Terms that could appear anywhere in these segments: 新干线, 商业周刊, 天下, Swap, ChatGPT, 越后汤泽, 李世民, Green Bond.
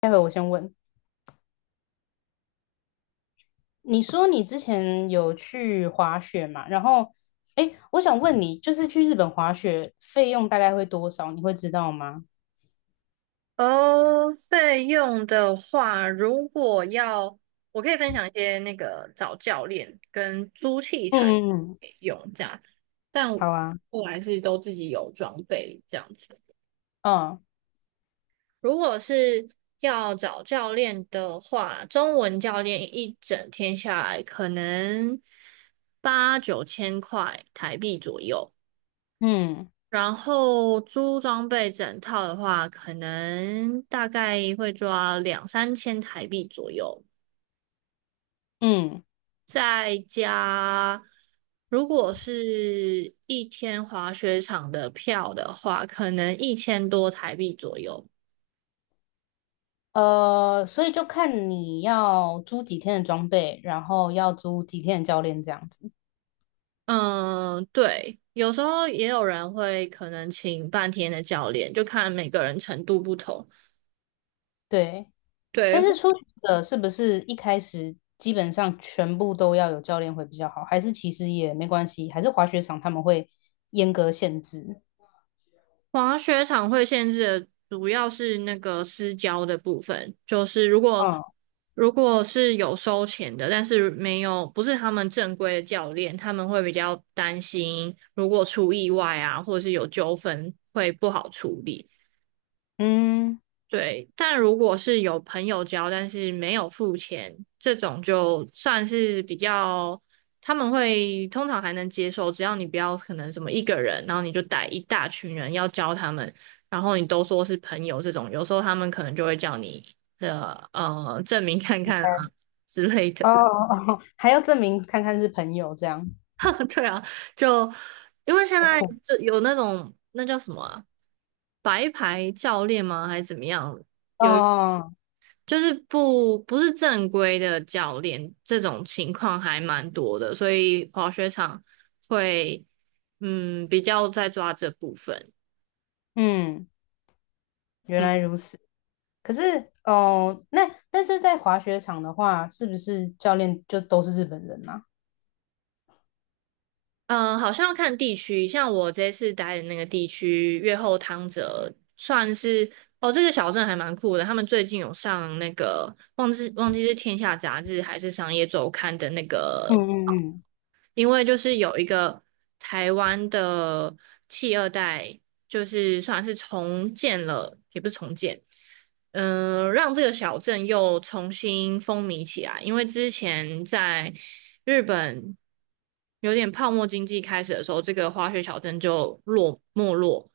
待会我先问，你说你之前有去滑雪嘛？然后，哎，我想问你，就是去日本滑雪费用大概会多少？你会知道吗？哦，费用的话，如果要，我可以分享一些那个找教练跟租器嗯材嗯嗯，用这样，但好啊，我还是都自己有装备这样子。嗯如果是要找教练的话，中文教练一整天下来可能八九千块台币左右。嗯然后租装备整套的话，可能大概会抓两三千台币左右，嗯，再加如果是一天滑雪场的票的话，可能一千多台币左右。所以就看你要租几天的装备，然后要租几天的教练这样子。嗯，对，有时候也有人会可能请半天的教练，就看每个人程度不同。对，但对，是初学者是不是一开始基本上全部都要有教练会比较好？还是其实也没关系？还是滑雪场他们会严格限制？滑雪场会限制的主要是那个私交的部分，就是如果嗯如果是有收钱的，但是没有不是他们正规的教练，他们会比较担心，如果出意外啊，或者是有纠纷会不好处理。嗯，对，但如果是有朋友教，但是没有付钱，这种就算是比较，他们会通常还能接受，只要你不要可能什么一个人，然后你就带一大群人要教他们，然后你都说是朋友这种，有时候他们可能就会叫你的证明看看啊之类哦的，哦，哦还要证明看看是朋友这样，对啊，就因为现太在酷。就有那种那叫什么啊，白牌教练吗？还是怎么样？哦，哦就是不是正规的教练，这种情况还蛮多的，所以滑雪场会比较在抓这部分。嗯，原嗯来如此。可是哦，那但是在滑雪场的话，是不是教练就都是日本人啊？嗯，好像要看地区，像我这次待的那个地区，越后汤泽算是哦，这个小镇还蛮酷的，他们最近有上那个忘记是天下》杂志还是《商业周刊》的那嗯个，嗯因为就是有一个台湾的企二代，就是算是重建了，也不是重建，嗯、让这个小镇又重新风靡起来。因为之前在日本有点泡沫经济开始的时候，这个滑雪小镇就落没落。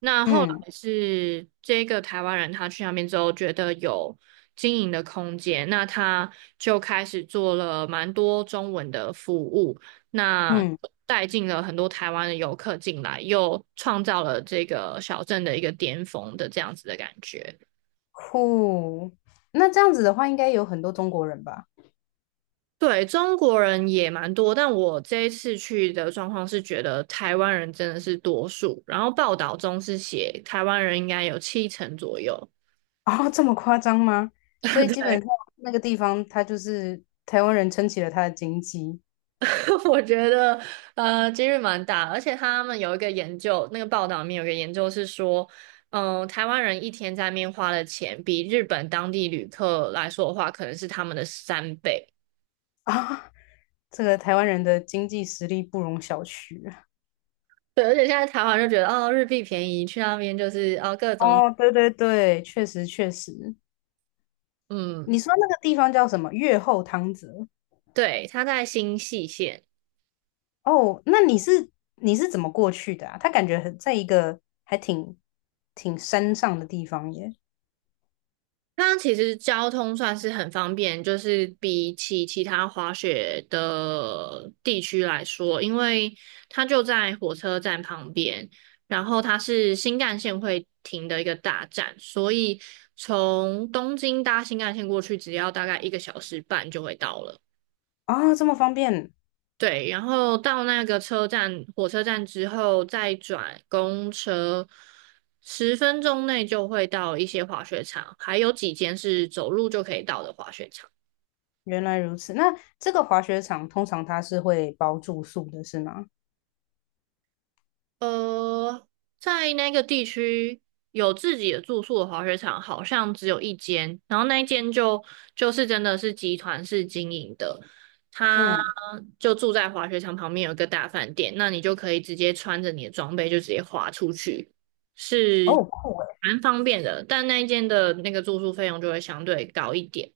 那后嗯来是这个台湾人他去那边之后，觉得有经营的空间，那他就开始做了蛮多中文的服务。那嗯嗯，带进了很多台湾的游客进来，又创造了这个小镇的一个巅峰的这样子的感觉。酷。那这样子的话，应该有很多中国人吧？对，中国人也蛮多，但我这一次去的状况是觉得台湾人真的是多数，然后报道中是写台湾人应该有七成左右。哦，这么夸张吗？所 以基本对，上那个地方，他就是台湾人撑起了他的经济 我觉得几率蛮大，而且他们有一个研究，那个报道里面有一个研究是说，嗯、台湾人一天在那边花的钱，比日本当地旅客来说的话，可能是他们的三倍。啊。这个台湾人的经济实力不容小觑。对，而且现在台湾就觉得哦，日币便宜，去那边就是哦各种。哦，对对对，确实确实。嗯，你说那个地方叫什么？越后汤泽。对，他在新细线。哦，那你是怎么过去的啊？他感觉很在一个还挺山上的地方耶。它其实交通算是很方便，就是比起其他滑雪的地区来说，因为它就在火车站旁边，然后它是新干线会停的一个大站，所以从东京搭新干线过去，只要大概一个小时半就会到了。啊、这么方便，对，然后到那个车站，火车站之后再转公车，十分钟内就会到一些滑雪场，还有几间是走路就可以到的滑雪场。原来如此。那这个滑雪场通常它是会包住宿的，是吗？呃，在那个地区有自己的住宿的滑雪场，好像只有一间，然后那一间就是真的是集团式经营的，他嗯，就住在滑雪场旁边有一个大饭店，那你就可以直接穿着你的装备就直接滑出去，是哦，酷诶。蛮方便的，但那一间的那个住宿费用就会相对高一点。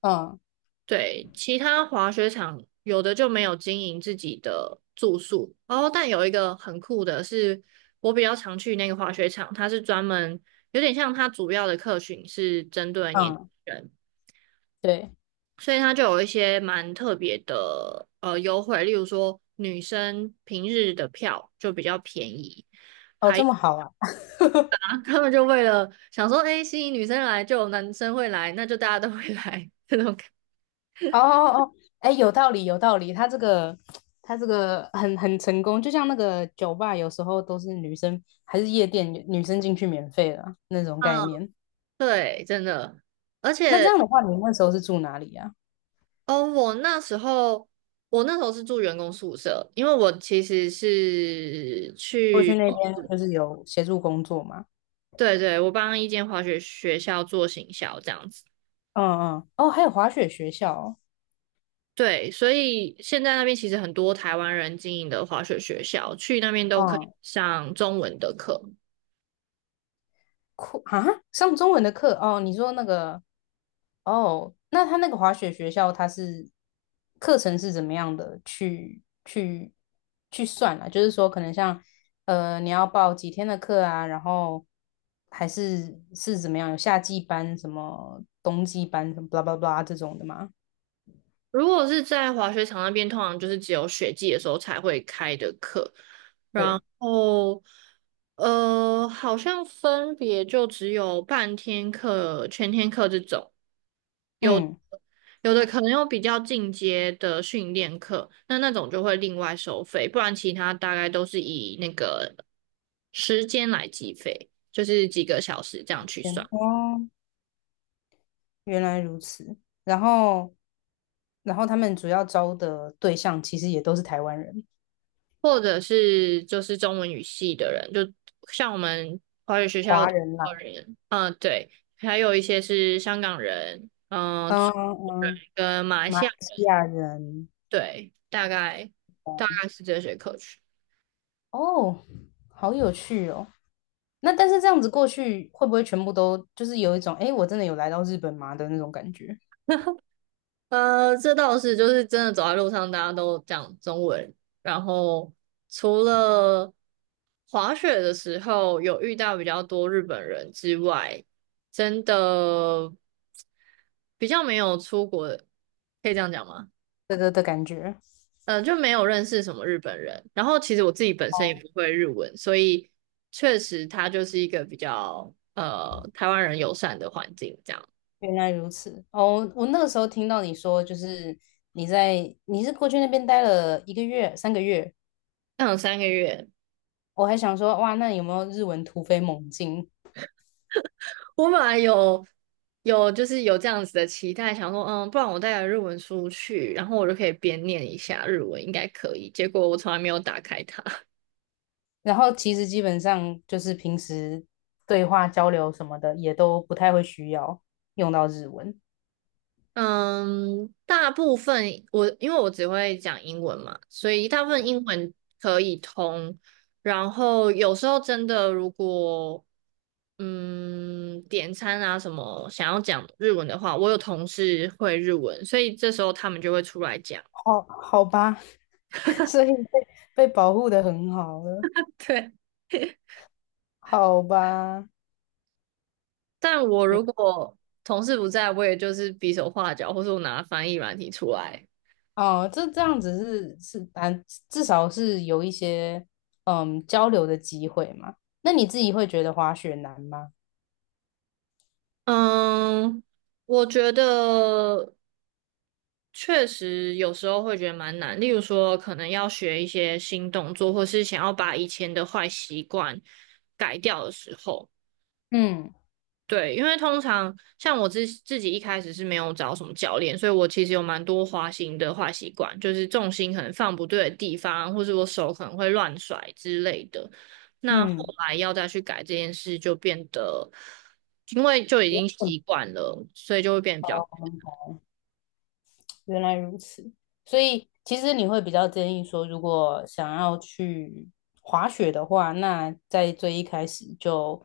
嗯对，其他滑雪场有的就没有经营自己的住宿哦，但有一个很酷的是，我比较常去那个滑雪场，它是专门有点像它主要的客群是针对年轻嗯，人，对，所以它就有一些蛮特别的优惠，例如说女生平日的票就比较便宜，哦，这还 么好啊。他们就为了想说，哎，吸引女生来，就有男生会来，那就大家都会来 这种感觉，哦哦哦，哎，有道理，有道理。他这个，他这个很成功，就像那个酒吧，有时候都是女生，还是夜店，女生进去免费的啊那种概嗯，念。对，真的。而那这且样的话，你那时候是住哪里啊？哦，我那时候是住员工宿舍，因为我其实是过去去，那边就是有协助工作吗？对，我帮一间滑雪学校做行销这样子，嗯嗯，哦，还有滑雪学校哦对，所以现在那边其实很多台湾人经营的滑雪学校，去那边都可以嗯，上中文的课。酷啊，上中文的课哦。你说那个哦，那他那个滑雪学校，他是课程是怎么样的去算啊？就是说，可能像你要报几天的课啊，然后还是怎么样？有夏季班、什么冬季班、什么 blah blah blah 这种的吗？如果是在滑雪场那边，通常就是只有雪季的时候才会开的课，然对，后，好像分别就只有半天课、全天课这种，有嗯，有的可能有比较进阶的训练课，那那种就会另外收费，不然其他大概都是以那个时间来计费，就是几个小时这样去算，原哦，原来如此。然后，然后他们主要招的对象其实也都是台湾人、或者是就是中文语系的人，就像我们华语学校华的人啦，人，嗯、对，还有一些是香港人，嗯、嗯中国人嗯，跟马来马西来亚，西亚人。对，大概是这些课程。哦，好有趣哦。那但是这样子过去，会不会全部都就是有一种，哎，我真的有来到日本吗的那种感觉？这倒是，就是真的走在路上，大家都讲中文。然后除了滑雪的时候有遇到比较多日本人之外，真的比较没有出国的可以这样讲吗？的感觉。就没有认识什么日本人。然后其实我自己本身也不会日文，所以确实它就是一个比较台湾人友善的环境这样。原来如此。哦，我那个时候听到你说，就是你是过去那边待了1个月、3个月，嗯，三个月。我还想说，哇，那有没有日文突飞猛进？我本来就是有这样子的期待，想说，嗯，不然我带了日文书去，然后我就可以边念一下日文，应该可以。结果我从来没有打开它。然后其实基本上就是平时对话交流什么的，也都不太会需要用到日文。嗯，大部分我因为我只会讲英文嘛，所以大部分英文可以通。然后有时候真的如果点餐啊什么想要讲日文的话，我有同事会日文，所以这时候他们就会出来讲。好，好吧，所以被保护的很好了。对。好吧，但我也如果同事不在，我也就是比手画脚，或是我拿翻译软体出来。哦，这样子是，但至少是有一些交流的机会嘛。那你自己会觉得滑雪难吗？嗯，我觉得确实有时候会觉得蛮难，例如说可能要学一些新动作，或是想要把以前的坏习惯改掉的时候。嗯对，因为通常像我自己一开始是没有找什么教练，所以我其实有蛮多滑行的坏习惯，就是重心可能放不对的地方，或是我手可能会乱甩之类的。那后嗯，来要再去改这件事，就变得因为就已经习惯了，所以就会变得比较。原来如此，所以其实你会比较建议说，如果想要去滑雪的话，那在最一开始就，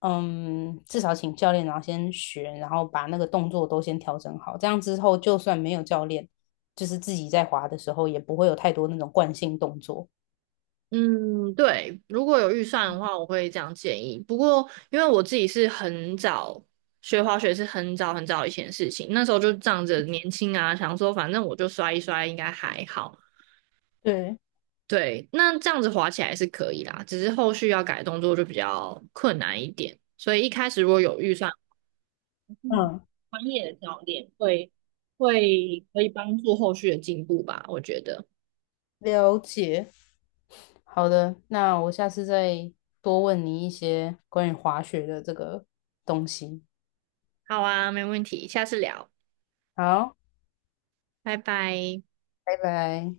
至少请教练，然后先学，然后把那个动作都先调整好，这样之后就算没有教练，就是自己在滑的时候，也不会有太多那种惯性动作。嗯，对，如果有预算的话，我会这样建议。不过，因为我自己是很早学滑雪，是很早很早以前的事情，那时候就仗着年轻啊，想说反正我就摔一摔，应该还好。对，对，那这样子滑起来是可以啦，只是后续要改动作就比较困难一点。所以一开始如果有预算，嗯，嗯，专业的教练会可以帮助后续的进步吧，我觉得。了解。好的，那我下次再多问你一些关于滑雪的这个东西。好啊，没问题，下次聊，好，拜拜。拜拜。